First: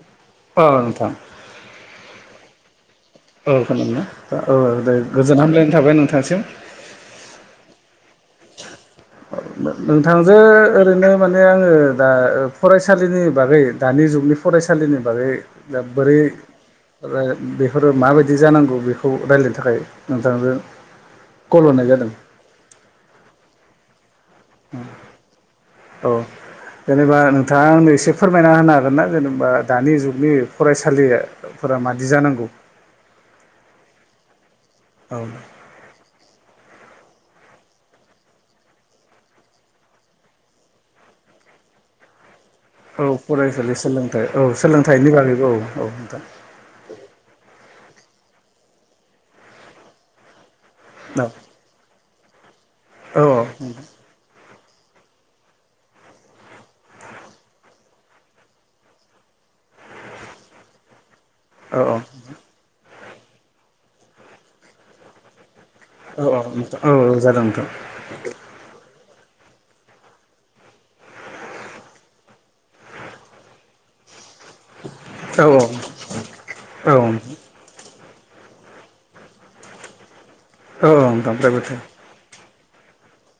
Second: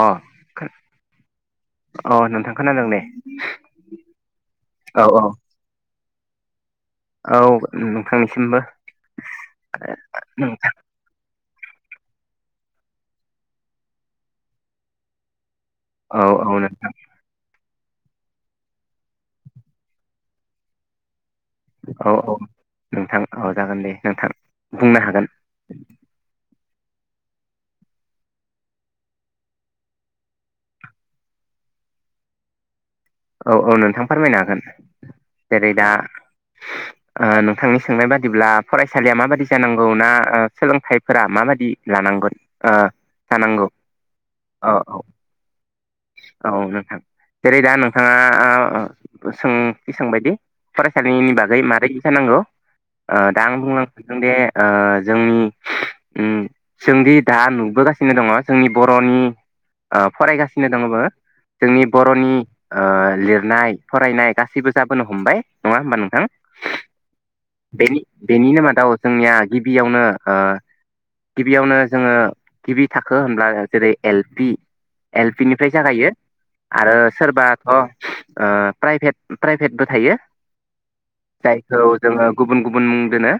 अ औ नोंथां अ नोंथां खोनादों दे। औ खोनादोंना औ दे गोजोन हामलायनाय थाबाय नोंथांसिम। औ नोंथांनिसिमबो। नोंथांजों ओरैनो माने। माने आङो दा फरायसालिनि बागै दानि जुगनि फरायसालिनि बागै दा औ बोरै औ नोंथां बे बेफोरो माबायदि जानांगौ बेखौ रायलायनो थाखाय नोंथांजो औ औ नोंथां औ जागोन दे नोंथां बुंनो हागोन। औ जेनेबा नोंथाङा आंनो एसे फोरमायना होनो हागोन ना जेनेबा दानि जुगनि फरायसालिफोरा माबायदि जानांगौ? औ औ नोंथां फोरमायनो हागोन औ जेरै दा नोंथांनि सोंनाय बादिब्ला फरायसालिया माबायदि जानांगौ ना सोलोंथाइफोरा माबायदि लानांगौ? औ फरायसालि सोलोंथाइ औ सोलोंथाइनि बागैबो औ। औ नोंथां औ नोंथां जेरै दा नोंथाङा सोंथि सोंबायदि औ फरायसालिनि बागै मारै जानांगौ औ दा आं बुंलां सानदों दे जोंनि ओम जोंदि दा नुबोगासिनो दङ जोंनि बर'नि फराय दङ औ जोंनि औ बर'नि लिरनाय फरायनाय गासैबो जाबोनो हमबाय। नङा होमबा औ नोंथां औ नोंथां औ औ जादों नोंथां बेनि बेनिनो मादाव जोंनिया गिबियावनो गिबियावनो जोङो गिबि थाखो होनब्ला जेरै एल एल औ पि निफ्राय जागायो औ आरो सोरबाथ' प्राइभेट प्राइभेटबो थायो। औ औ। जायखौ जोङो गुबुन गुबुन मुं दोनो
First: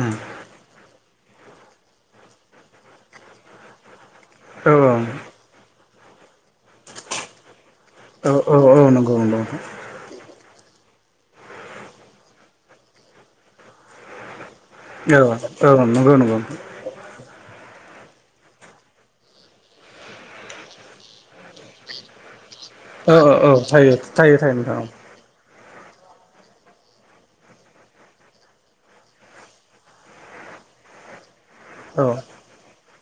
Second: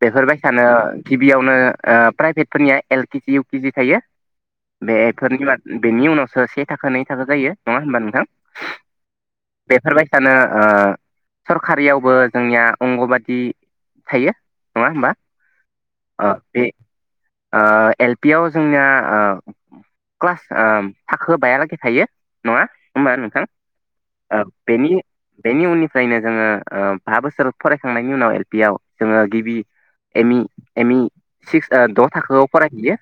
औ बेफोरबायसानो। गिबियावनो प्राइभेटफोरनिया एल केजि इउ किजि थायो औ बेफोरनि बेनि उनावसो से थाखो नै थाखो जायो नङा होनबा नोंथां औ औ नंगौ नंगौ बेफोरबायदिसानो। ओ सरखारियावबो जोंनिया अंग'बादि थायो। नङा होमबा औ औ नंगौ अ नंगौ बे ओ एल-पि आव जोंनिया क्लास ओ थाखो बायालागै थायो। नङा औ होनबा औ नोंथां औ थायो थायो औ थायो नोंथां बेनि बेनि उननिफ्रायनो जोङो ओ बा बोसोर फरायखांनायनि उनाव एल-पि आव जोङो गिबि एमि एमि सिक्स ओ औ द' थाखोआव फरायहैयो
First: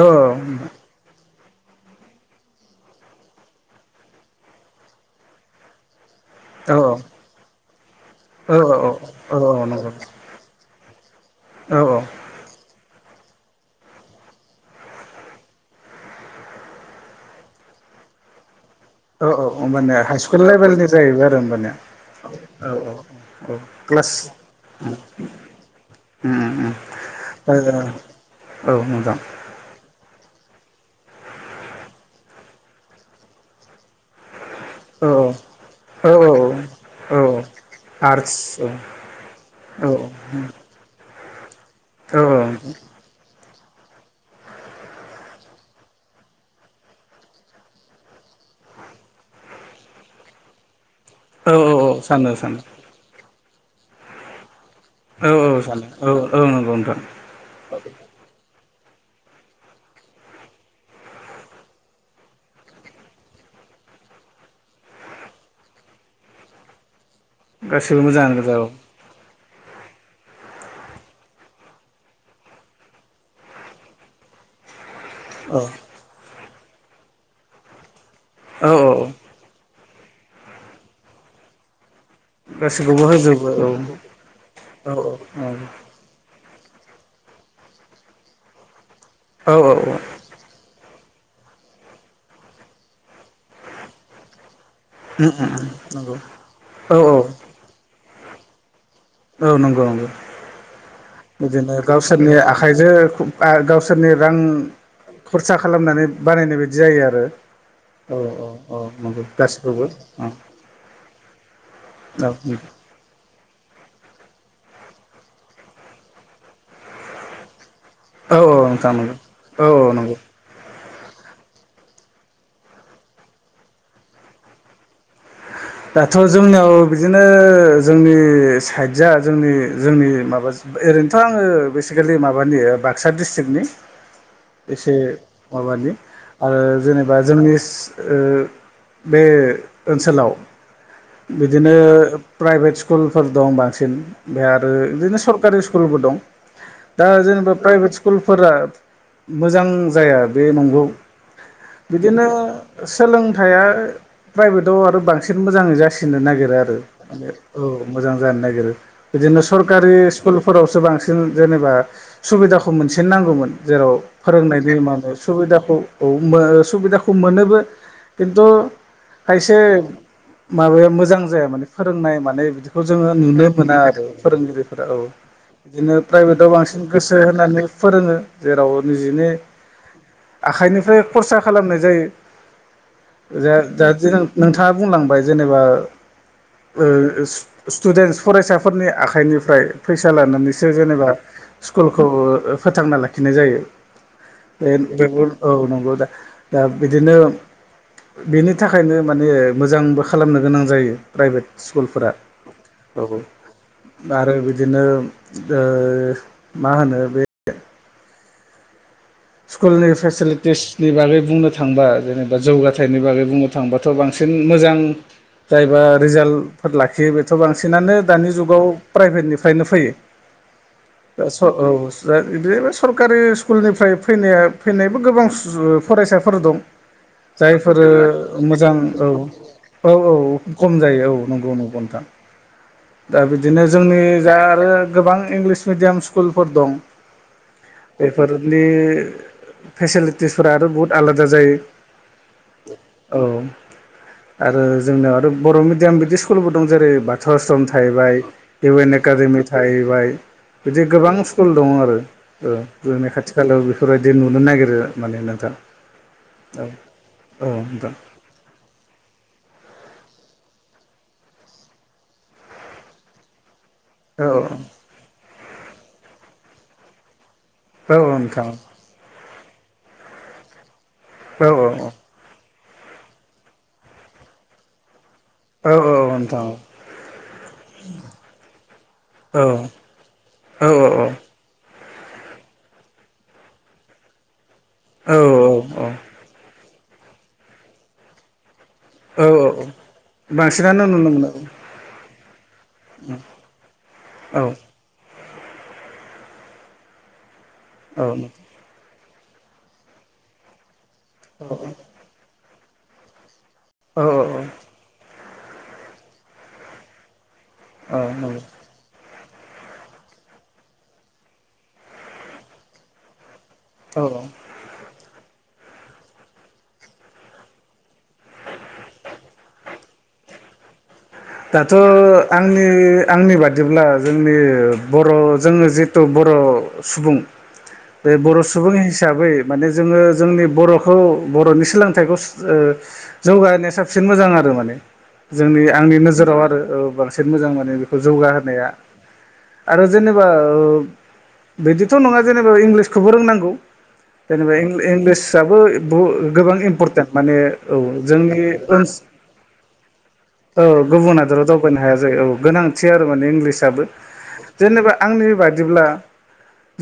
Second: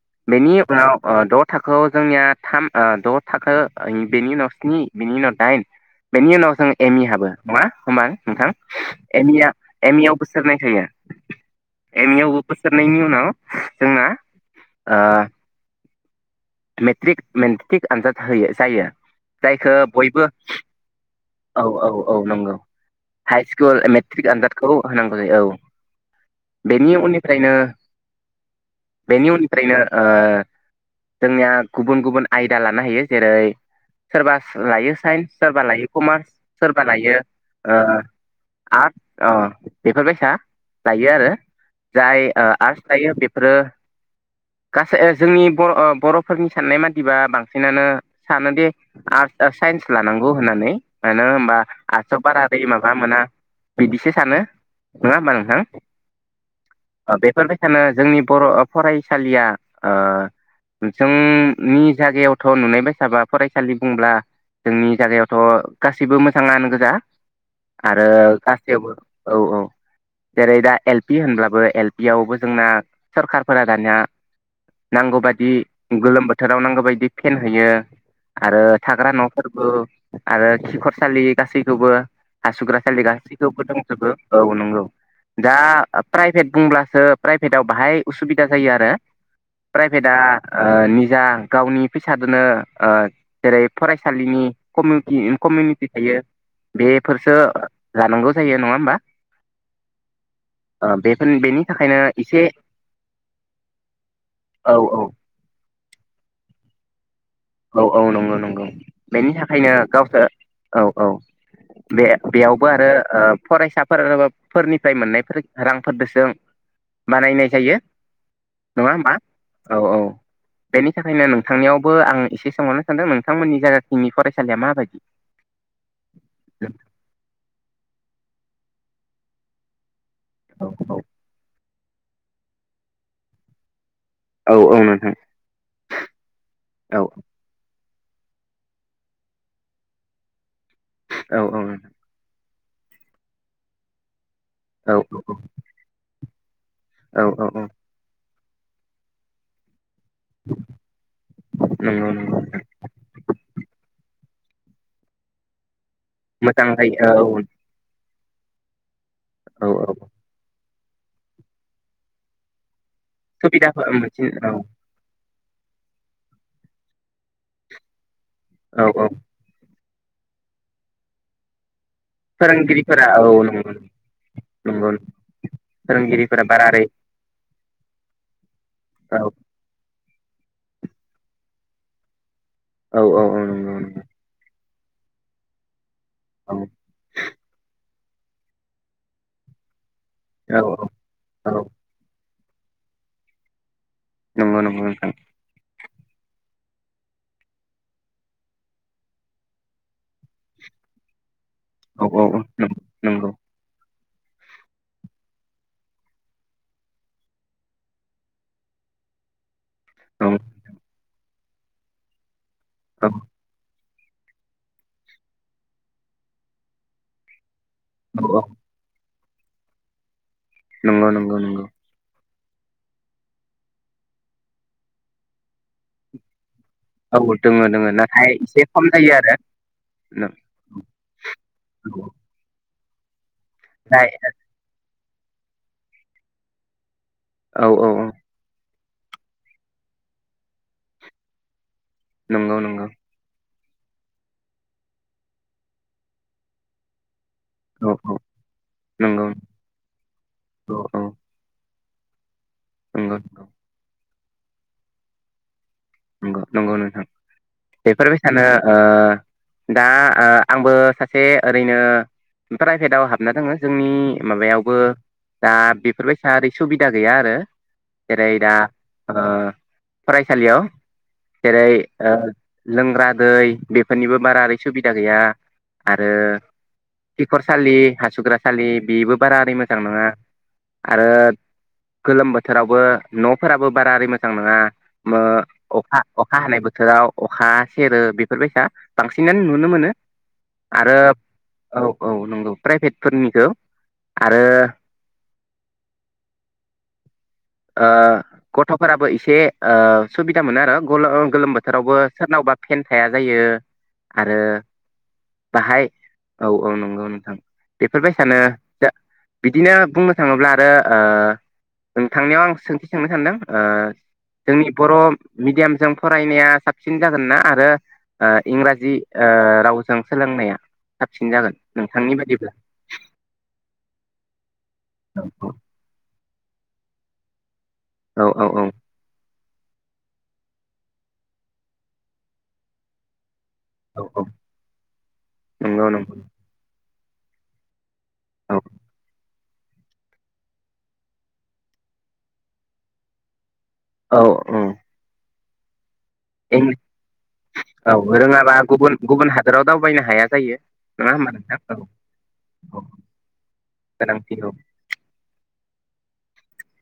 औ बेनि उनाव ओ द' थाखोआव जोंनिया थाम ओ द' थाखो बेनि उनाव स्नि बेनि उनाव दाइन बेनि उनाव जों औ एम इ हाबो नङा होमबा नोंथां औ एम इ औ आ औ नंगौ एम इ आव बोसोर नै थायो। औ औ एम इ आवबो बोसोरनायनि उनाव जोंना ओ। मेट्रिक मेट्रिक आनजाद होयो जायो। औ औ जायखौ होमबानिया बयबो हाइस्कुल लेभेलनि जाहैबाय आरो औ औ औ नंगौ होनबानिया औ औ। हाइ औ स्कुल क्लास मेट्रिक आनजादखौ होनांगौ जायो औ। उम बेनि उम उननिफ्रायनो औ औ नोंथां बेनि उननिफ्रायनो ओ जोंनिया गुबुन गुबुन आयदा लानो हायो जेरै सोरबा लायो औ साइन्स सोरबा लायो औ कमार्स औ सोरबा लायो औ ओ आर्टस औ आर्स अ औ बेफोरबायसा लायो आरो औ जाय ओ औ आर्स लायो बेफोरो गासै जोंनि बर' बर'फोरनि साननाय मादिबा बांसिनानो सानोदि आर्स ओ साइन्स लानांगौ होननानै। मानो औ होनबा औ आर्सआव सानो बारा दै सानो माबा मोना बिदिसो सानो। नङा औ होमबा औ नोंथां सानो औ औ नंगौ नोंथां ओ बेफोर बाय खायनो जोंनि बर' फरायसालिया ओ नोसोंनि जायगायावथ नुनाय बायसाबा फरायसालि बुंब्ला जोंनि जायगायावथ' गासिबो मोजाङानो गोजा। गासिबो आरो मोजाङानो गोजा औ गासैयावबो औ औ। जेरै दा एल-पि होनब्लाबो एल-पि आवबो जोंना सरखारफोरा दानिया नांगौ बादि औ गोलोम बोथोराव नांगौ बायदि फेनहैयो आरो औ थाग्रा औ न' फोरबो आरो खिखरसालि गासैखौबो हासुग्रासालि गासिखौबो होजोबो औ गासैखौबो दंजोबो औ नंगौ दा प्राइभेट बुंब्लासो प्राइभेटआव बाहाय उसुबिदा जायो आरो औ औ औ। प्राइभेटआ ओ निजा गावनि फैसादोनो ओ जेरै फरायसालिनि कमिटि कमिउनिटि उम नंगौ थायो औ औ बेफोरसो जानांगौ जायो नङा होमबा। औ नंगौ नंगौ। ओ बेफोर बेनि बिदिनो थाखायनो गावसोरनि एसे आखाइजों आ गावसोरनि रां औ खर सा खालामनानै बानायनाय बादि जायो आरो। औ नंगौ औ नंगौ औ नंगौ बेनि थाखायनो गासिबावबो। गावसोर औ औ बे बेयावबो आरो ओ फरायसाफोर फोरनिफ्राय मोननायफोर रांफोरजोंसो बानायनाय जायो। औ औ नङा नोंथां होमबा नंगौ औ औ। नंगौ बेनि थाखायनो नोंथांनियावबो आं एसे सोंहरनो सानदों नोंथांमोननि जायगाथिंनि फरायसालिया माबायदि? दाथ' जोंनियाव बिदिनो जोंनि साइडजआ जोंनि जोंनि माबा औ ओरैनोथ' आङो बेसिकेलि माबानि बाक्सा डिस्ट्रिकनि। औ औ एसे नोंथां माबानि आरो औ जेनेबा जोंनि स ओ बे ओनसोलाव औ औ बिदिनो नोंथां प्राइभेट स्कुलफोर दं बांसिन। ओमफाय आरो औ बिदिनो सरकारि स्कुलबो दं दा औ औ जेनेबा औ प्राइभेट स्कुल फोरा मोजां जाया बे नंगौ नंगौ बिदिनो नंगौ सोलोंथाइया प्राइभेटाव आरो बांसिन मोजाङै जासिनो नागिरो आरो माने औ मोजां जानो नागिरो। बिदिनो औ सरकारि स्कुलफोरावसो बांसिन जेनेबा सुबिदाखौ मोनसि सिन नांगौमोन सुबिदाफोर जेराव मोनसिन औ फोरोंनायनायनि मानो सुबिदाखौ औ मो सुबिदाखौ मोनोबो खिन्थु औ औ खायसे माबाया मोजां जाया माने फोरोंनाय माने बिदिखौ फोरोंगिरिफोरा जोङो औ नुनो नंगौ मोना आरो फोरोंगिरिफोरा औ। नंगौ बिदिनो फोरोंगिरिफोरा प्राइभेटआव बांसिन बारारै गोसो होनानै फोरोङो जेराव औ निजिनि आखाइनिफ्राय खरसा खालामनाय जायो औ औ औ नंगौ [unintelligible] नोंथ बुंलांबाय जेनेबा ओ [unintelligible] टुडेन्टस फरायसाफोरनि आखाइनिफ्राय फैसा नंगौ औ लानानैसो जेनेबा औ स्कुलखौ ओ फोथांना लाखिनाय जायो नंगौ नंगौ बे नोंथां [unintelligible] औ नंगौ दा दा बिदिनो बेनि थाखायनो माने मोजांबो खालामनो गोनां जायो प्राइभेट औ स्कुलफोरा औ औ औ। नंगौ आरो बिदिनो ओ मा होनो बे स्कुलनि औ फेसिलिटिसनि बागै बुंनो थांबा जेनेबा जौगाथायनि औ बागै बुंनो थांबा त' बांसिन मोजां जायबा रिजाल्टफोर लाखियो बेथ' बांसिन सिनानो दानि औ जुगाव प्राइभेटनिफ्रायनो फैयो नंगौ नंगौ नंगौ [unintelligible] इदिनो सरकारि स्कुलनिफ्राय फैनाया फैनायबो गोबां [unintelligible] फरायसाफोर दं। औ दोङो जायफोरो दोङो नाथाय एसे मोजां खम औ। जायो आरो औ औ कम जायो औ नंगौ नंगौ नोंथां। दा बिदिनो जोंनि जा आरो गोबां इंग्लिस मिडियाम स्कुलफोर दं। औ औ औ बेफोरनि फेसिलिटिसफोरा आरो बुहुत आलादा जायो। नंगौ नंगौ औ आरो जोंनियाव आरो बर' मिडियाम बिदि स्कुलबो दं जेरै ब थ' आस्रम औ औ थाहैबाय इउ एन नंगौ एकाडेमि थाहैबाय औ बिदि गोबां स्कुल दङ आरो। ओ जोंनि नंगौ खाथि खालायाव बिफोरबायदि नुनो नागिरो माने नोंथां। नंगौ औ नंगौ नोंथां औ नोंथां बेफोरबायसानो ओ दा ओ आंबो सासे ओरैनो प्राइभेटाव हाबना दोङो। जोंनि औ माबायावबो दा बेफोरबायसा ओरै सुबिदा गैया आरो। जेरै दा ओ फरायसालियाव जेरै औ ओ लोंग्रा दै बेफोरनिबो बारा ओरै सुबिदा गैया। औ औ नोंथां औ। किख'रसालि हासुग्रा सालि बेबो बारा औ ओरै मोजां नङा औ आरो औ गोलोम बोथोरावबो न'फोराबो बारा ओरै मोजां नोङा मो औ अखा अखा हानाय बोथ थोराव अखा सेरो बेफोरबायसा औ बांसिनानो नुनो औ मोनो। बांसिनानो आरो नुनो मोनो औ औ नंगौ प्राइभेटफोरनिखौ औ आरो ओ औ गथ'फोराबो एसे ओ सुबिदा मोनो आरो गल ओ गोलोम बोथोरावबो सोरनावबा फेन थाया जायो औ आरो बाहाय औ औ नंगौ नोंथां। औ बेफोरबाय सानो नंगौ जा बिदिनो बुंनो थाङोब्ला आरो ओ नोंथांनायाव आं सोंथि सोंनो सानदों। ओ औ औ जोंनि बर' मिडियामजों फरायनाया साबसिन जागोन ना आरो ओ इंराजि ओ रावजों सोलोंनाया? साबसिन जागोन दाथ' नोंथांनि बायदिब्ला आंनि आंनि बादिब्ला जोंनि बर' औ जोङो जिथु बर' सुबुं बे बर' औ औ सुबुं हिसाबै माने जोङो जोंनि बर'खौ बर'नि सोलोंथाइखौ सुस ओ जौगाहोनाया औ साबसिन औ मोजां आरो माने जोंनि नंगौ आंनि नंगौ नोजोराव आरो ओ बांसिन मोजां माने बे औ जौगाहोनाया आरो जेनेबा ओ बिदिथ' नङा जेनेबा इंलिसखौबो रोंनांगौ औ जेनेबा औ इं - इंलिसाबो बु गोबां इं इम्परटेन्ट माने औ जोंनि रोङाबा ओनस गुबुन गुबुन हादोराव दावबायनो हाया जायो औ गो नङा गुबुन होमबा हादराव नोंथां औ दावबायनो हाया जायो औ गोनांथि आरो माने इंलिसाबो गोनांथि औ जेनेबा आंनि बा दिब्ला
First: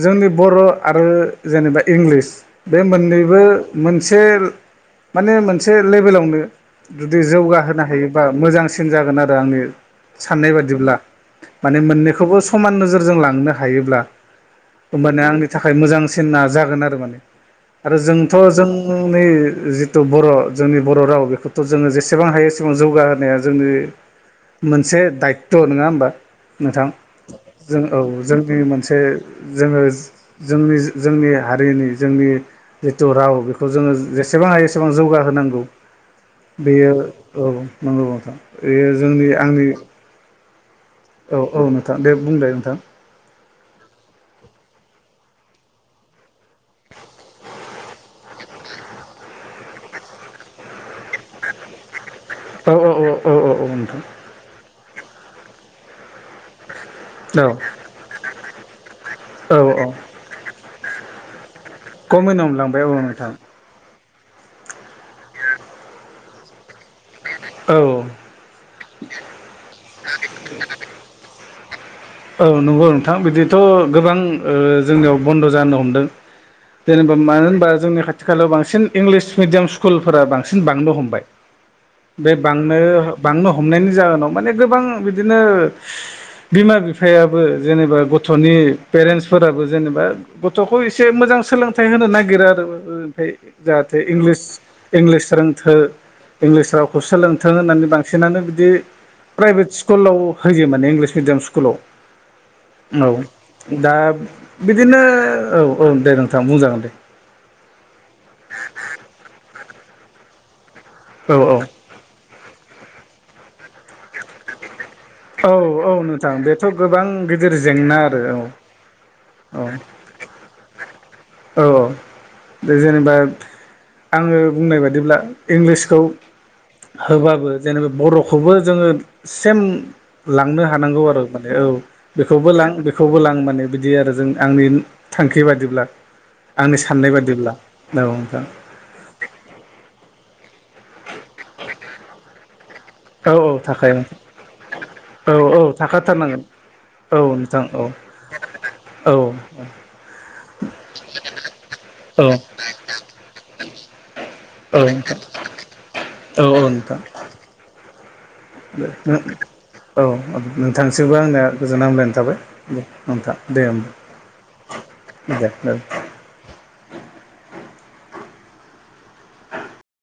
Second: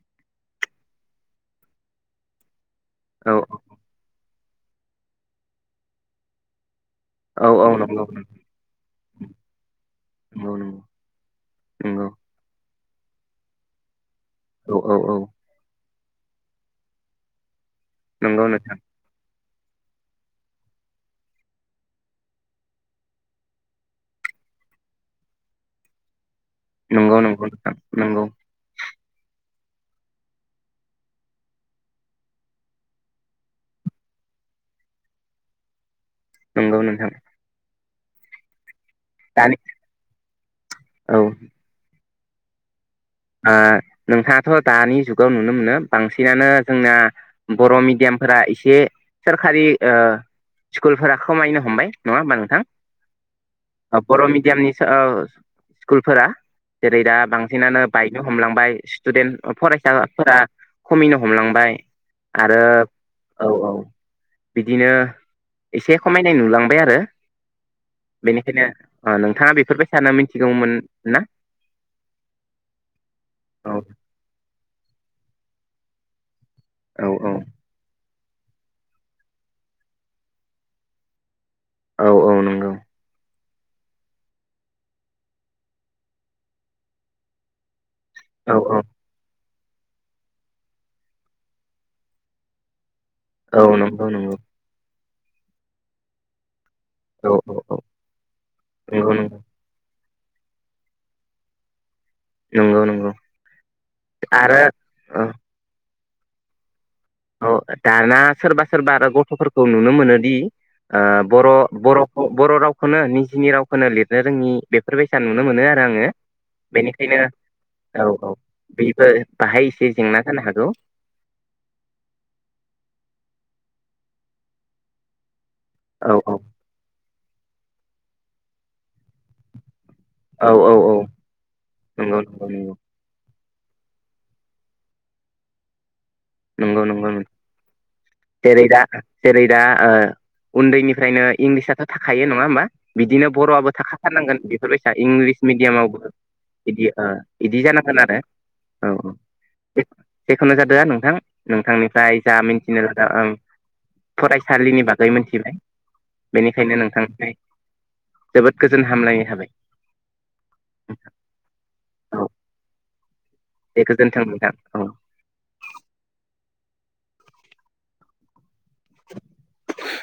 जोंनि बर' आरो जेनेबा इंलिस बे औ मोननैबो मोनसे माने मोनसे लेबेलावनो जुदि औ औ जौगाहोनो नंगौ हायोबा मोजांसि गोन आरो आंनि साननाय नंगौ नंगौ बादिब्ला माने‌ नंगौ मोननैखौबो सम मान नोजोरजों लांनो हायोब्ला औ औ औ होमबानिया आंनि थाखाय मोजां सिना जागोन आरो माने आरो जोंथ' नंगौ नोंथां जोंनि जिथु बर' जोंनि बर' राव बेखौथ' जोङो जेसेबां हायो एसेबां जौगाहोनाया जोंनि मोनसे दायित्त' नङा होमबा नोंथां नंगौ नंगौ नोंथां जों औ नंगौ जोंनि मोनसे जोङो जोंनि-जोंनि हारिनि जोंनि जितु राव बेखौ जोङो जेसे बां हायो एसेबां जौगाहोनांगौ नंगौ बेयो नोंथां औ नंगौ नोंथां बेयो जोंनि दानि आंनि औ औ नोंथां दे बुंदो नोंथां आ नोंथाङाथ' दानि जुगाव नुनो मोनो बांसिनानो जोंना बर' मिडियामफोरा एसे सोरखारि ओ स्कुलफोरा खमायनो हमबाय नङा होमबा नोंथां औ औ औ औ औ औ नोंथां बर' मिडियामनि [unintelligible] ओ स्कुलफोरा जेरै दा औ बांसिनानो बायनो हमलांबाय स्टुडेन्ट औ औ फरायसाफोरा खमिनो हमलांबाय खमायनो आरो हमलांबाय औ नोंथां औ औ बिदिनो एसे खमायनाय नुलांबाय आरो औ बेनिखायनो ओ नोंथाङा बेफोरबाय सानो मिथिगौमोन ना औ नंगौ नोंथां बिदिथ' औ गोबां ओ जोंनियाव बन्द' जानो हमदों औ जेनेबा औ मानो होनबा जोंनि खाथि खालायाव बांसिन इंलिस मिडियाम स्कुलफोरा बांसिन बांनो हमबाय औ औ बे नंगौ बांनो-बांनो हमनायनि जाहोनाव माने गोबां बिदिनो बिमा बिफायाबो जेनेबा गथ'नि औ औ पेरेन्टसफोराबो जेनेबा गथ'खौ एसे मोजां सोलोंथाइ होनो नागिरो आरो फाय औ जाहाथे नंगौ नंगौ इंलिस-इंलिस रोंथो इंलिस रावखौ औ सोलोंथों औ औ होननानै बांसिन सिनानो बिदि नंगौ नंगौ प्राइभेट स्कुलाव होयो माने इंलिस मिडियाम स्कुलाव नंगौ नंगौ औ दा आरो बिदिनो औ औ दे नोंथां बुंजागोन दे औ दाना सोरबा सोरबा आरो गथ'फोरखौ नुनो मोनोदि ओ औ औ बर'-बर'खौ बर' रावखोनो निजिनि रावखोनो लिरनो रोङि बे फोरबायसा नुनो औ मोनो आरो औ आङो नोंथां बेथ' गोबां बेनिखायनो गिदिर जेंना औ आरो औ बेबो औ बाहाय एसे जेंना जानो हागौ औ जेनेबा आङो बुंनाय बादिब्ला इंलिसखौ औ औ होबाबो जेनेबा बर'खौबो जोङो सेम औ लांनो औ औ हानांगौ आरो माने औ नंगौ नंगौ बेखौबो नंगौ लां बेखौबो लां मा ने बिदि आरो जों आंनि थांखि बादिब्ला आंनि नंगौ नंगौ साननाय नों बादिब्ला औ नोंथां जेरै दा जेरै दा ओ उन्दैनिफ्रायनो इंलिसआथ' थाखायो नङा होमबा बिदिनो औ औ बर'आबो थाखायो नोंथां थाखाथारनांगोन बेफोरबायसा औ इंलिस औ मिडियामावबो थाखाथारनांगोन बिदि ओ औ बिदि नोंथां औ जानांगोन आरो औ औ जेखुनु जादो आ नोंथां नोंथांनिफाय औ जा मिथिनो लादों ओं औ फरायसालिनि बागै नोंथां मोनथिबाय औ औ बेनिखायनो नोंथां [unintelligible] औ नोंथांसिबो आंनो गोजोन हामलायनाय औ थाबाय दे नोंथां दे गोजोन्थों नोंथां औ होमबा दे औ